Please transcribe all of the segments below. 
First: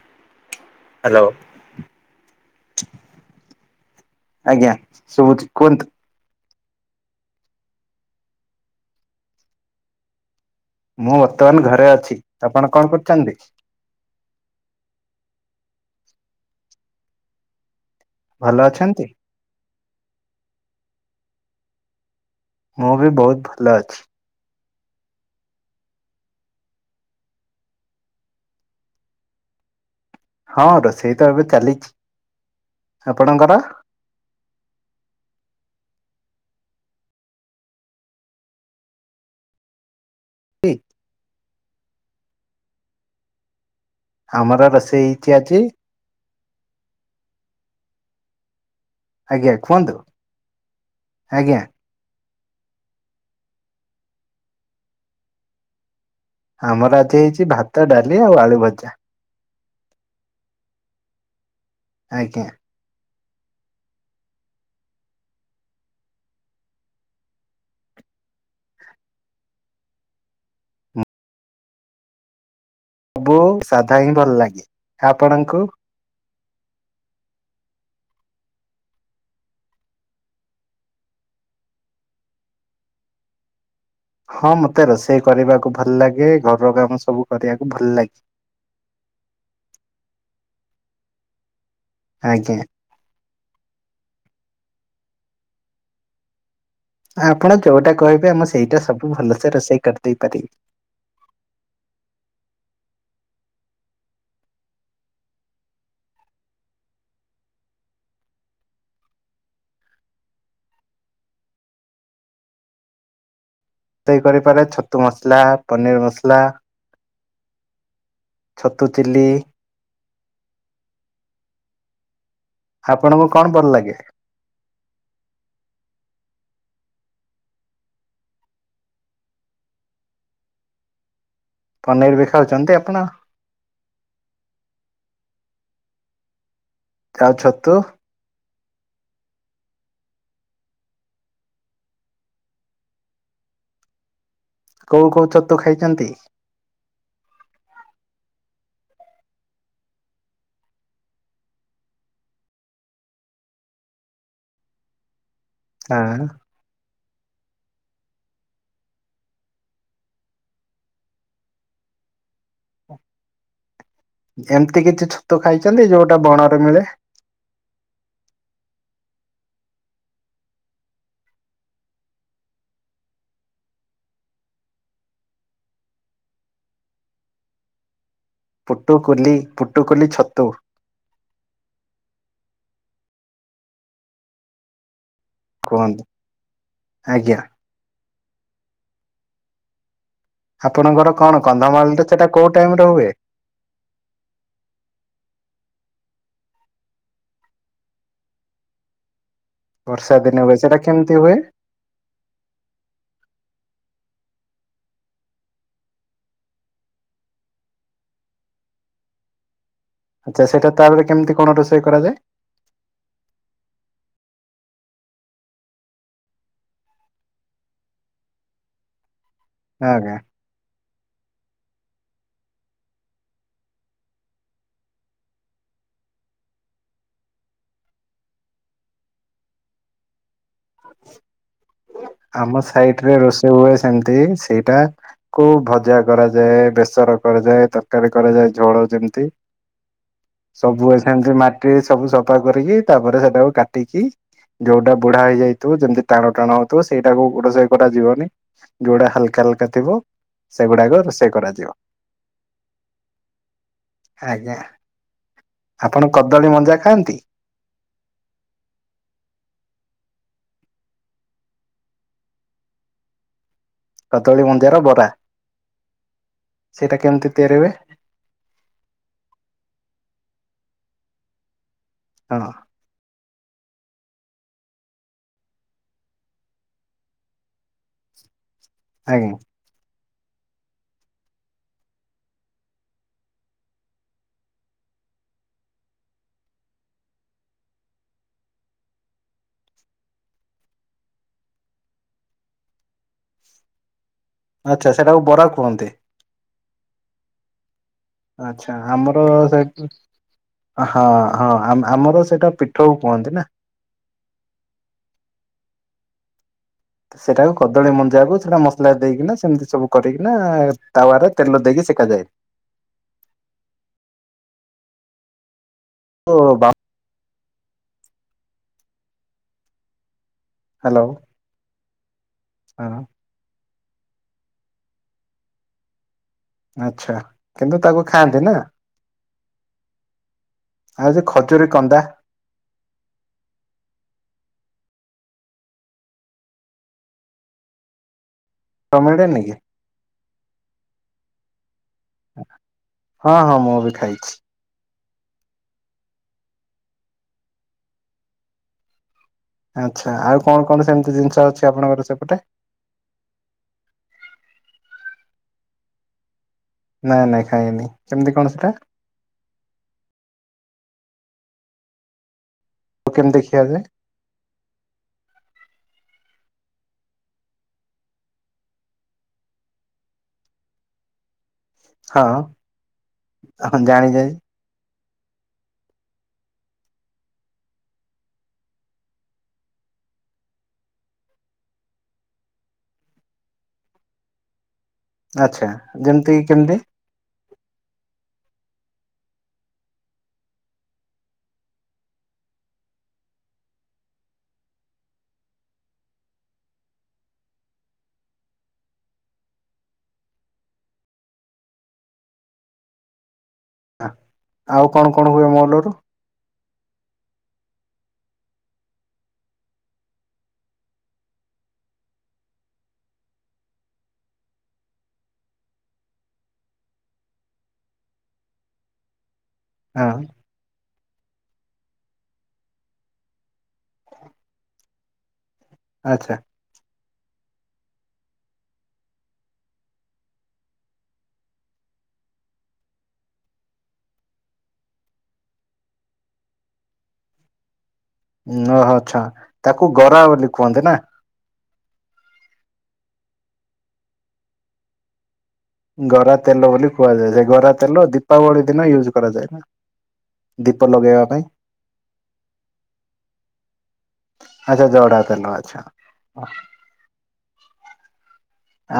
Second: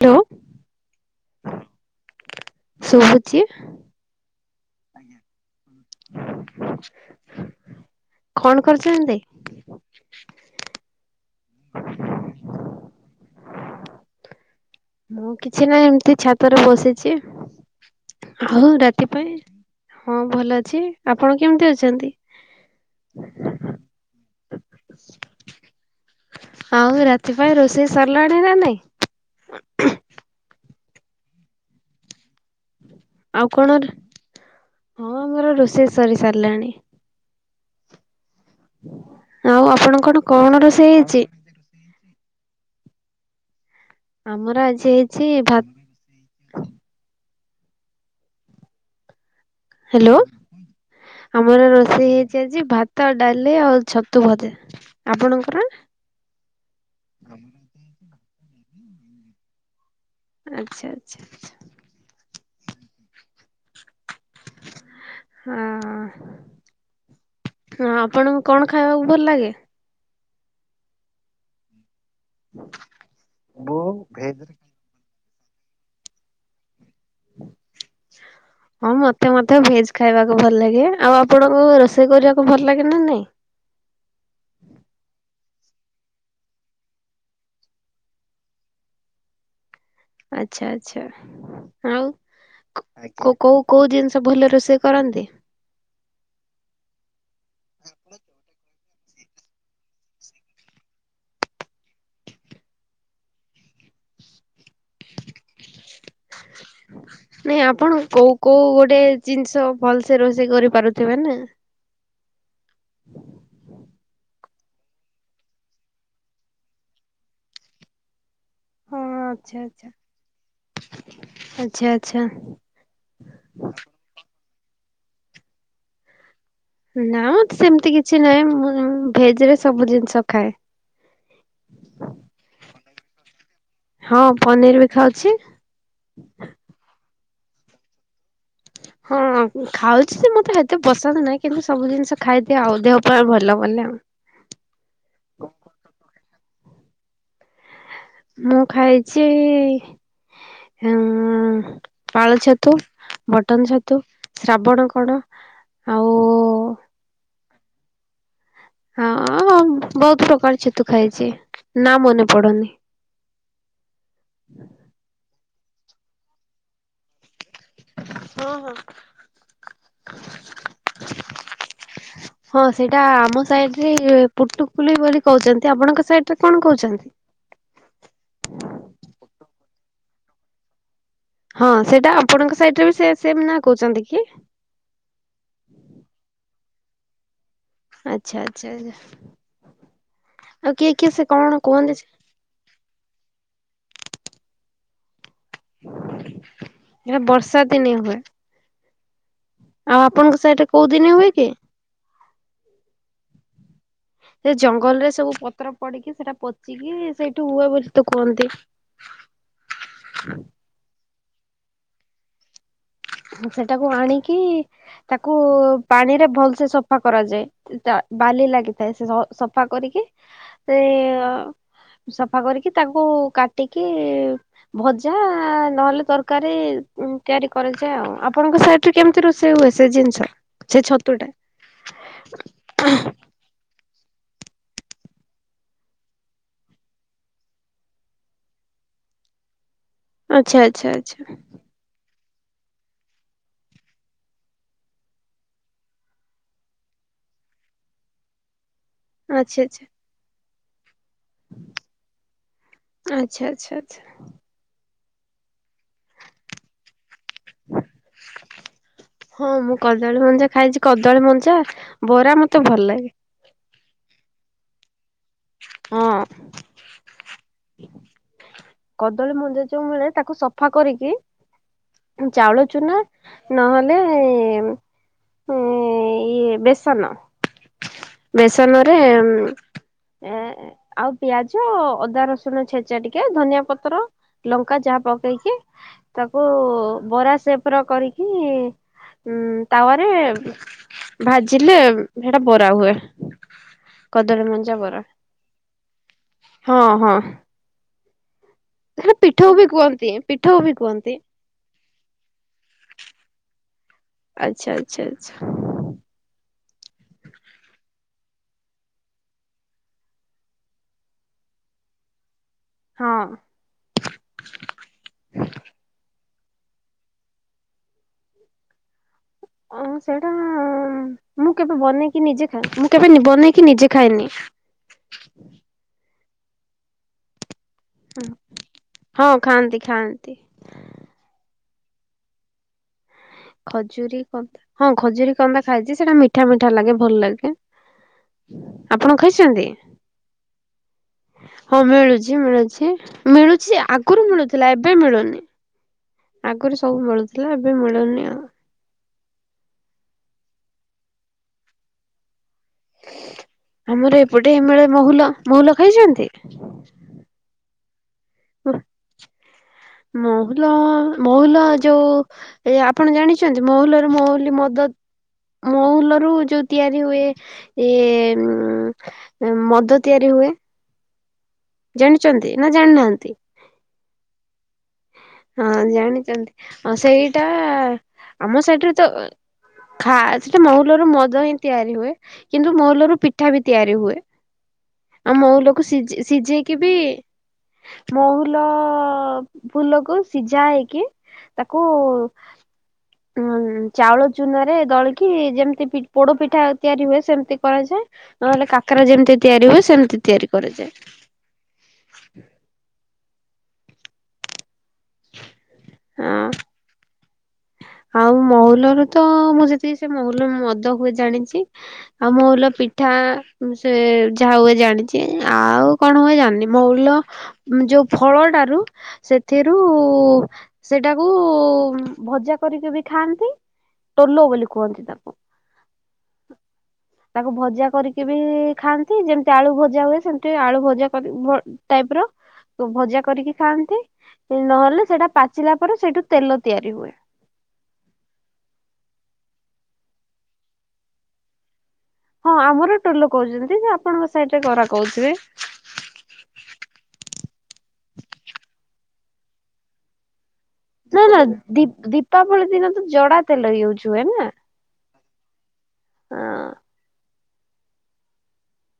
Hello hello. ଶୁଭୁଛି? ଆଜ୍ଞା ଶୁଭୁଛି କୁହନ୍ତୁ? କଣ କରୁଛନ୍ତି? ମୁଁ ବର୍ତ୍ତମାନ ଘରେ ଅଛି ଆପଣ କଣ କରୁଛନ୍ତି? ମୁଁ କିଛି ନାହିଁ ଏମିତି ଛାତରେ ବସିଛି ଭଲ ହଉ ଅଛନ୍ତି ରାତି ପାଇଁ ହଁ ଭଲ ଅଛି ଆପଣ କେମିତି ଅଛନ୍ତି? ମୁଁ ବି ବହୁତ ଭଲ ଅଛି। ଆଉ ରାତି ପାଇଁ ରୋଷେଇ ସରିଲାଣି ନା ନାଇଁ? ହଁ ରୋଷେଇତ ଏବେ ଚାଲିଚି ଆଉ କଣରେ ହଁ ଆମର ରୋଷେଇ ସରି ସାରିଲାଣି ଆଉ ଆପଣଙ୍କର କଣ ରୋଷେଇ ହେଇଚି? ଆମର ଆଜି ରୋଷେଇ ହେଇଛି ହେଇଚି ଭା ଆଜି ଆଜ୍ଞା କୁହନ୍ତୁ? ହାଲୋ ଆଜ୍ଞା ଆମର ରୋ ରୋସେଇ ହେଇଛି ଆଜି ଭାତ ଡାଲି ଆଉ ଛତୁ ଭଜା ଆପଣଙ୍କର ଆମର ଆଜି ହେଇଛି ଭାତ ଡାଲି ଆଉ ଆଳୁଭଜା ଆଛା ଆଛା ଆଛା। ଆଜ୍ଞା। ହଁ। ହଁ ଆପଣଙ୍କୁ କଣ ଖାଇବାକୁ ଭଲଲାଗେ? [unintelligible] ବୋହୁତୁ ସାଧା ହିଁ ଭଲ ଲାଗେ ଆପଣଙ୍କୁ? [unintelligible] ହଁ ମତେ ମତେ ଭେଜ ଖାଇବାକୁ ଭଲଲାଗେ ଆଉ ଆପଣଙ୍କୁ ରୋଷେଇ କରିବାକୁ ଭଲଲାଗେନା ନାଇଁ? ହଁ ମତେ ରୋଷେଇ କରିବାକୁ ଭଲଲାଗେ ଘରକାମ ସବୁ କରିବାକୁ ଭଲଲାଗେ। ଆଛା ଆଛା ଆଉ ଆଜ୍ଞା। କୋଉ କୋଉ କୋଉଜିନିଷ ଭଲ ରୋଷେଇ କରନ୍ତି? ଆପଣ ଯୋଉଟା କହିବେ ଆମ ସେଇଟା ସବୁ ଭଲସେ ରୋଷେଇ କରିଦେଇ ପାରିବି? [unintelligible] ନାଇଁ ଆପଣ କୋଉ କୋଉ ଗୋଟେ ଜିନିଷ ଭଲସେ ରୋଷେଇ କରିପାରୁଥିବେନା? [unintelligible] ରୋଷେଇ କରିପାରେ ଛତୁ ମସଲା ପନିର ମସଲା। ଛତୁ ଚିଲ୍ଲି ଆଛା ଆଛା ଆଛା ଆଛା। ଆପଣଙ୍କୁ କଣ ଭଲଲାଗେ? ନାମ ସେମିତି କିଛି ନାହିଁ ମୁଁ ଭେଜରେ ସବୁ ଜିନିଷ ଖାଏ-। ପନିରିବି ଖାଉଛନ୍ତି ଆପଣ? ହଁ ପନିରିବି ଖାଉଛି। ଆଉ ଛତୁ? ହଁ ହଁ ଖାଉଛିଯେ ମତେ ଏତେ ପସନ୍ଦ ନାହିଁ କିନ୍ତୁ ସବୁ ଜିନିଷ ଖାଇଦିଏ ଆଉ ଦେହ ପାଇଁ ଭଲ ବୋଲି। କୋଉ କୋଉ ଛତୁ ଖାଇଛନ୍ତି? ମୁଁ ଖାଇଚି ହେ ଉଁ ଉଁ ପାଳ ଛତୁ ବଟନ ଛତୁ ଶ୍ରାବଣ କଣ ଆଉ ହଁ। ହଁ ହଁ ବହୁତ ବହୁତ ପ୍ରକାର ଛତୁ ଖାଇଛି ନା ମନେ ପଡୁନି। ଯେମିତି କିଛି ଛତୁ ଖାଇଛନ୍ତି ଯୋଉଟା ବଣରେ ମିଳେ? ହଁ ହଁ। ହଁ ସେଇଟା ଆମ ସାଇଟିରେ ପୁଟୁକୁଲି ବୋଲି କହୁଛନ୍ତି। ଆପଣଙ୍କ ସାଇଟିରେ କଣ କହୁଛନ୍ତି? ପୁଟୁକୁଲି ପୁଟୁକୁଲି ଛତୁ। ହଁ ସେଇଟା ଆପଣଙ୍କ ସାଇଟିରେ ବି ସେ ସେମ ନାଁ କହୁଛନ୍ତିକି? କୁହନ୍ତୁ ଆଜ୍ଞା। ଆଚ୍ଛା ଆଚ୍ଛା ଆଚ୍ଛା। ଆଉ କିଏ କିଏ ଆପଣଙ୍କର ସେ କଣ କୁହନ୍ତି କନ୍ଧମାଳରେ ସେଟା କୋଉ ଟାଇମିରେ ହୁଏ? ଏରା ବର୍ଷା ଦିନେ ହୁଏ। ଆଉ ବର୍ଷା ଆପଣଙ୍କ ଦିନେ ହୁଏ ସାଇଟିରେ ସେଟା କୋଉ କେମିତି ଦିନି ହୁଏ ହୁଏକି? ସେ ଜଙ୍ଗଲରେ ସବୁ ପତ୍ର ପଡିକି ସେଇଟା ପଚିକି ସେଇଠୁ ହୁଏ ବୋଲିତ କୁହନ୍ତି। [inaudible] ଆଚ୍ଛା ସେଇଟା ତାପରେ କେମିତି କଣ ରୋଷେଇ କରାଯାଏ? ସେଟାକୁ ଆଣିକି ତାକୁ ପାଣିରେ ଭଲସେ ସଫା କରାଯାଏ। ତା ବାଲି ଲାଗିଥାଏ ସେ ସୋ ସଫା କରିକି ଆଜ୍ଞା ସେଇ ଆ ସଫା କରିକି ତାକୁ କାଟିକି ଭଜା ନହେଲେ ତରକାରୀ ତିଆରି କରାଯ ଯାଏ ଆଉ ଆପଣଙ୍କ ସାଇଟ୍ କେମିତି ରୋଷେଇ ହୁଏ ସେ ଜିନିଷ? ସେଇ ଛତୁଟା। ଆମ ସାଇଟରେ ରୋଷେଇ ହୁଏ ସେମିତି ସେଇଟା। କୁ ଭଜା କରାଯାଏ ବେସର କରାଯାଏ ତରକାରୀ କରାଯାଏ ଝୋଳ ଯେମିତି। ଆଚ୍ଛା ଆଚ୍ଛା ସବୁ ଆଚ୍ଛା ଏସଙ୍ଗେ ମାର ସବୁ ସଫା କରିକି ତାପରେ ସେଟାକୁ କାଟିକି ଯୋଉଟା ବୁଢା ହେଇଯାଇ ଯେମିତି ତାର ଟାଣା ହଉଥିବ ସେଇଟାକୁ ଗୋଟେ ସାଇଟ୍ କରାଯିବନି। ଯୋଉଟା ଆଚ୍ଛା ହାଲକା ଆଚ୍ଛା ହାକା ଥିବ ସେଗୁଡାକ ରୋଷେଇ କରାଯିବ ଆଚ୍ଛା ଆଚ୍ଛା ଆଚ୍ଛା। ଆଜ୍ଞା। ଆପଣ କଦଳୀ ମଞ୍ଜା ଖାଆନ୍ତି? ହଁ ମୁଁ କଦଳୀ ମଞ୍ଜା ଖାଇଛି। କଦଳୀ ମଞ୍ଜା ବରା ମତେ ଭଲ ଲାଗେ। କଦଳୀ ମଞ୍ଜାର ବରା। ହଁ। ସେଇଟା କେମିତି ତିଆରି ହୁଏ? କଦଳୀ ମଞ୍ଜା ଯୋଉ ମିଳେ ତାକୁ ସଫା କରିକି ହଁ ଚାଉଳ ଚୁନା ନହେଲେ ଇଏ ବେସନ। ବେସନରେ ଏ ଆଜ୍ଞା ଉଁ ଏ ଆଉ ପିଆଜ ଅଦା ରସୁଣ ଛେଚା ଟିକେ ଧନିଆ ପତ୍ର। ଲଙ୍କା ଯାହା ପକେଇକି ତାକୁ ବରା ସେପ ର କରିକି ଉଁ ତାୱାରେ ଭାଜିଲେ ହେଟା ବରା ହୁଏ। କଦଳୀ ମଞ୍ଜା ଆଚ୍ଛା ବରା ସେଟାକୁ କୁହନ୍ତି ହଁ ହଁ। ଆଚ୍ଛା ସେଟା ଆମର ପିଠଉ ବି ସେଠ କୁହନ୍ତି ପିଠଉ ବି ହଁ। କୁହନ୍ତି ହଁ ଆ-ଆ-ଆମର ସେଇଟା ପୀଠଉ କୁହନ୍ତି ନା। ଆଚ୍ଛା ଆଚ୍ଛା ଆଚ୍ଛା। ସେଟାକୁ କଦଳୀ ମଞ୍ଜାକୁ ସେଟା ମସଲା ଦେଇକିନା ସେମିତି ସବୁ କରିକିନା ତାୱାରେ ତେଲ ଦେଇକି ସେଖାଯାଏ। ହଁ। ଓ ବା ଅଁ ସେଟା ହାଲୋ। ମୁଁ କେବେ ବନେଇକି ନିଜେ ଖା ମୁଁ କେବେ ବନେଇକି ନିଜେ ଖାଏନି। ଆଛା କିନ୍ତୁ ତାକୁ ଖାଆନ୍ତି ନା। ହଁ ଖାଆନ୍ତି ଖାଆନ୍ତି। ଆଉ ସେ ଖଜୁରୀ କନ୍ଦା। ଖଜୁରୀ କନ୍ଦା ହଁ ଖଜୁରୀ କନ୍ଦା ଖାଇଛି ସେଇଟା ମିଠା ମିଠା ଲାଗେ ଭଲ ଲାଗେ। ତମେ ଆପଣ ମିଳେନି କି? ଖାଇଛନ୍ତି ହଁ ମିଳୁ ମିଳୁଛି ମିଳୁଛି ହଁ ହଁ ମୁଁ ମିଳୁଛି ବି ଆଗରୁ ଖାଇଛି। ମିଳୁ ଥିଲା ଏବେ ମିଳୁନି ଆଗରୁ ସବୁ ମିଳୁଥିଲା ଏବେ ମିଳୁନି ଆଉ। ଆଚ୍ଛା ଆଉ କଣ କଣ ସେମିତି ଜିନିଷ ଅଛି ଆପଣଙ୍କର ସେପଟେ? ଆମର ଏପଟେ ମିଳେ ମହୁଲ ମହୁଲ ଖାଇଛନ୍ତି? ନାଇଁ ନାଇଁ ଖାଇନି କେମିତି କଣ ସେଟା ମହୁଲ ମହୁଲ ଯୋଉ। ଏ ଆପଣ କେମିତି ଜାଣିଛନ୍ତି ଖିଆଯାଏ? ମହୁଲରେ ମହୁଲି ମଦ ମହୁଲ ରୁ ଯୋଉ ତିଆରି ହୁଏ ଏ ମଦ ତିଆରି ହୁଏ। ହଁ ଜାଣିଚନ୍ତି ନା ଜାଣିନାହାନ୍ତି। ହଁ ଜାଣିଚି। ହଁ ଜାଣିଚନ୍ତି ଆଉ ସେଇଟା ଆମ ସାଇଟ୍ ରେ ତ। ଖା ସେଟା ମହୁଲ ର ମଦ ହିଁ ତିଆରି ହୁଏ କିନ୍ତୁ ମହୁଲ ରୁ ପିଠା ବି ତିଆରି ହୁଏ। ଆଉ ଆଚ୍ଛା ମହୁଲ କୁ ସିଜ୍ ଯେମିତି କେମିତି? ସିଝେଇକି ବି। ମହୁଲ ଫୁଲକୁ। ସିଝା ହେଇକି ତାକୁ। ଉଁ ଚାଉଳ ଚୁନା ରେ ଦଳିକି ଯେମିତି ପି ପୋଡ ପିଠା ତିଆରି ହୁଏ ସେମିତି କରାଯାଏ। ନହେଲେ କାକରା ଯେମିତି ତିଆରି ହୁଏ ସେମିତି ତିଆରି କରାଯାଏ। ଆଉ କଣ କଣ ହୁଏ ମହୁଲରୁ? ହଁ। ଆଉ ମହୁଲରୁ ତ ମୁଁ ଯେତିକି ସେ ମହୁଲ ରୁ ମଦ ହୁଏ ଜାଣିଚି। ଆଉ ମୋହୁଲ ପିଠା ସେ ଯାହା ହୁଏ ଜାଣିଚି ଆଉ। କଣ ହୁଏ ଜାଣିନି ମହୁଲ ଯୋଉ ଫଳଟାରୁ ସେଥିରୁ। ହଁ। କୁ ସେଟାକୁ ଉଂ ଭଜା। କରିକି ବି ଖାଆନ୍ତି ଟୋଲ ବୋଲି କୁହନ୍ତି ତାକୁ। ଆଚ୍ଛା। ହ [inaudible] ତାକୁ ଭଜା କରିକି ବି ଖାଆନ୍ତି ଯେମତି ଆଳୁ ଭଜା ହୁଏ ସେମତି ଆଳୁ ଭଜା କରି ବ ଟାଇପ୍ ର। ଭଜା କରିକି ଖାଆନ୍ତି ନହେଲେ ସେଟା ପାଚିଲା ପରେ ସେଠୁ ତେଲ ତିଆରି ହୁଏ। ଓହୋ ଆଛା ତାକୁ ଗରା ବୋଲି କୁହନ୍ତି ନା। ହଁ ଆମର ଟୋଲ କହୁଛନ୍ତି ଯେ ଆପଣଙ୍କ ସାଇଟ୍ ରେ ଗରା କହୁଥିବେ। ଗରା ତେଲ ବୋଲି କୁହାଯାଏ ଯେ ଗରା ତେଲ ଦୀପାବଳି ଦିନ ୟୁଜ କରାଯାଏ ନା। ଦୀପ ନା ଲଗେଇବା ନା ପାଇଁ ଦି ଦୀପାବଳି ଦିନ ତ ଜଡା ତେଲ ୟୁଜ ହୁଏ ନା। ଆଚ୍ଛା ଜଡ଼ା ତେଲ ଆଛା।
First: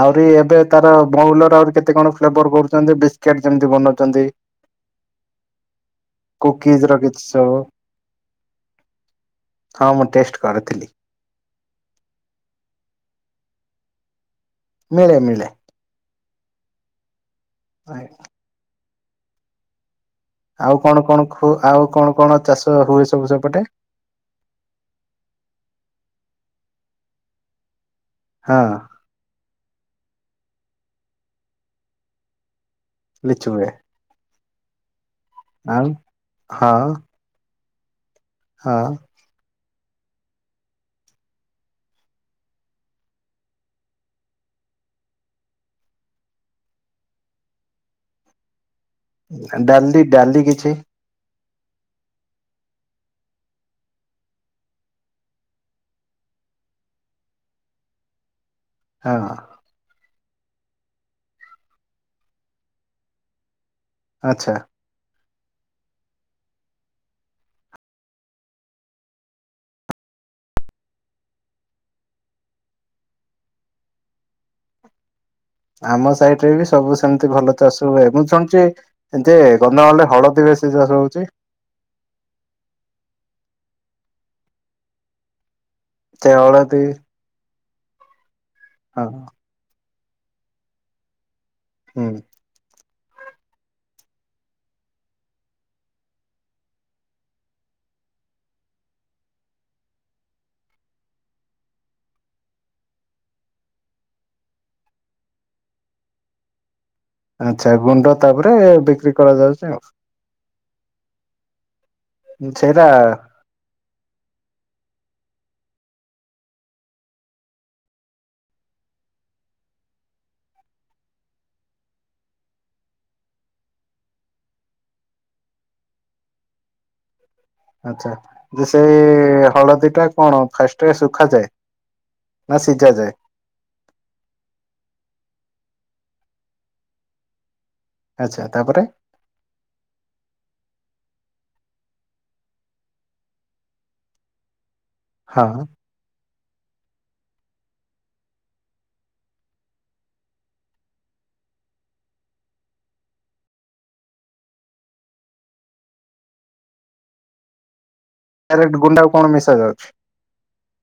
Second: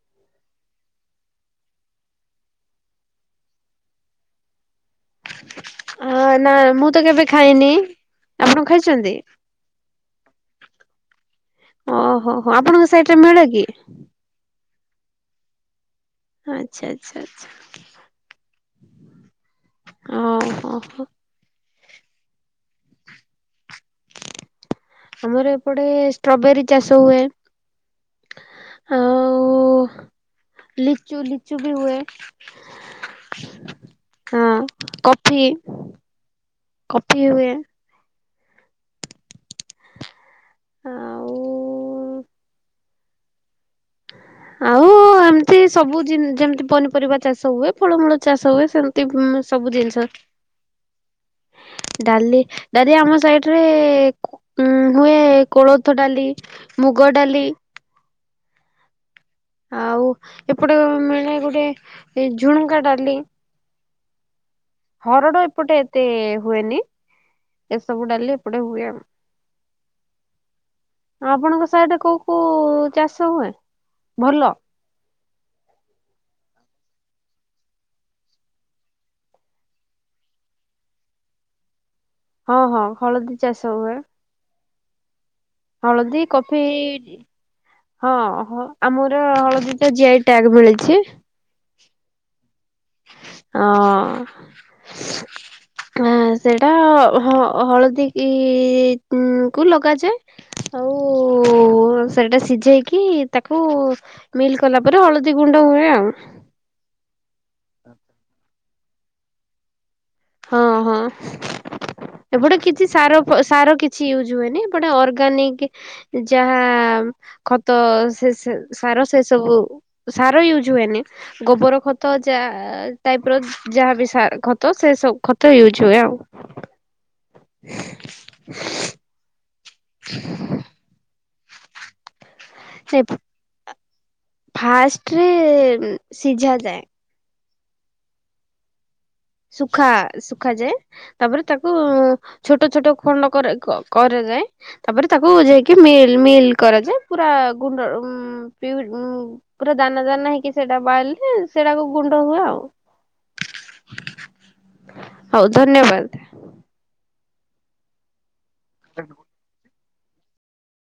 ଆହୁରି ଏବେ ତାର ବଉଲର ଆହୁରି କେତେ କଣ ଫ୍ଲେବର୍ କରୁଛନ୍ତି ବିସ୍କିଟ୍ ଯେମତି ବନଉଛନ୍ତି। ହଁ ନା କୁକିଜ ମୁଁ ର ତ କିଛି କେବେ ସବୁ ଖାଇନି ଆପଣ ଖାଇଛନ୍ତି? ହଁ ମୁଁ ଟେଷ୍ଟ କରିଥିଲି। ଓହୋ ହୋ ଆପଣଙ୍କ ସାଇଟ୍ ରେ ମିଳେ କି? ମିଳେ ମିଳେ। ଆଚ୍ଛା ଆଚ୍ଛା ଆଛା। ନାଇଁ। ଓହୋ ଆଉ କଣ କଣ ଖୁ ଆଉ କଣ କଣ ଚାଷ ହୁଏ ସବୁ ସେପଟେ? ଆମର ଏପଟେ ଷ୍ଟ୍ରବେରୀ ଚାଷ ହୁଏ। ହଁ। ଆଉ ଲିଚୁ ଲିଚୁ ବି ହୁଏ। ଲିଚୁ ହୁଏ। ହଁ କଫି ଆଉ ହଁ କଫି ହୁଏ। ହଁ। ଆଉ ଆଉ ଏମିତି ସବୁ ଜିନ୍ ଯେମିତି ପନିପରିବା ଚାଷ ହୁଏ ଫଳମୂଳ ଚାଷ ହୁଏ ସେମିତି ସେମିତି ସବୁ ଡାଲି ଜିନିଷ ଡାଲି କିଛି ଡାଲି ଡାଲି ଆମ ସାଇଡ ରେ ହୁଏ କୋଳଥ ଡାଲି। ମୁଗଡାଲି। ହଁ। ଆଉ ଏପଟେ ମିଳେ ଗୋଟେ ଏ ଝୁଣକା ଡାଲି। ଆଚ୍ଛା। ହରଡ ଏପଟେ ଏତେ ହୁଏନି। ଏସବୁ ଡାଲି ଏପଟେ ହୁଏ ଆଉ। ଆପଣଙ୍କ ସାହିଡ କୋଉ କୋଉ ଚାଷ ହୁଏ ଭଲ? ଆମ ସାଇଡରେ ବି ସବୁ ସେମିତି ଭଲ ଚାଷ ହୁଏ ମୁଁ ଶୁଣିଛି ଏତି ଗନ୍ଧାଳରେ ହଳଦୀ ବେଶୀ ଚାଷ ହଉଛି। ହଁ ହଁ ହଳଦୀ ଚାଷ ହୁଏ। ହଳଦୀ ସେ କଫି ହଳଦୀ ହଁ ହଁ ଆମର ହଳଦୀ ତ ଜି ଟ୍ୟାଗ ମିଳିଛି। ହୁଁ। ହଁ। ଆ ସେଇଟା ହ ହଳଦୀକୁ ଲଗାଯାଏ। ଆଉ ସେଟା ସିଝେଇକି ତାକୁ ମିଲ୍ କଲା ପରେ ହଳଦୀ ଗୁଣ୍ଡ ହୁଏ ଆଉ। ଆଛା ଗୁଣ୍ଡ ତାପରେ ବିକ୍ରି କରାଯାଉଛି ଆଉ ହଁ ହଁ ଏପଟେ କିଛି ସେଇଟା ସାର ସାର କିଛି କିଛି ୟୁଜ୍ ହୁଏନି ବଟ ଅର୍ଗାନିକ୍ ଯାହା ଖତ ସେ ସାର ସେ ସବୁ ସାର ୟୁଜୁ ହୁଏନି। ଗୋବର ଖତ ଯାହା ଟାଇପର ଯାହା ବି ଖତ ସେ ସୁ ଖତ ୟୁଜ୍ ହୁଏ ଆଉ। ଆଛା ଯେ ସେଇ ହଳଦୀ ଟା କଣ ଫାଷ୍ଟରେ ଶୁଖାଯାଏ। ନା ସିଝା ସେ ଯାଏ। ଫାଷ୍ଟରେ ସିଝା ଯାଏ। ଆଚ୍ଛା ତାପରେ ସୁଖା, ସୁଖାଯାଏ। ତାପରେ ତାକୁ ଛୋଟ ଛୋଟ ଖଣ୍ଡ କରା କରାଯାଏ। ତାପରେ ତାକୁ ହଁ ଯାଇକି ମିଲ୍ ମିଲ୍ କରାଯାଏ, ପୁରା ଗୁଣ୍ଡ ପିଉ ପୁରା ଦାନା ଦାନା ହେଇକି ସେଇଟା ବାହାରିଲେ, ସେଇଟାକୁ ଗୁଣ୍ଡ ହୁଏ ଆଉ। ହଉ ଧନ୍ୟବାଦ। ଡାଇରେକ୍ଟ ଗୁଣ୍ଡାକୁ କଣ ମିଶା ଯାଉଛି?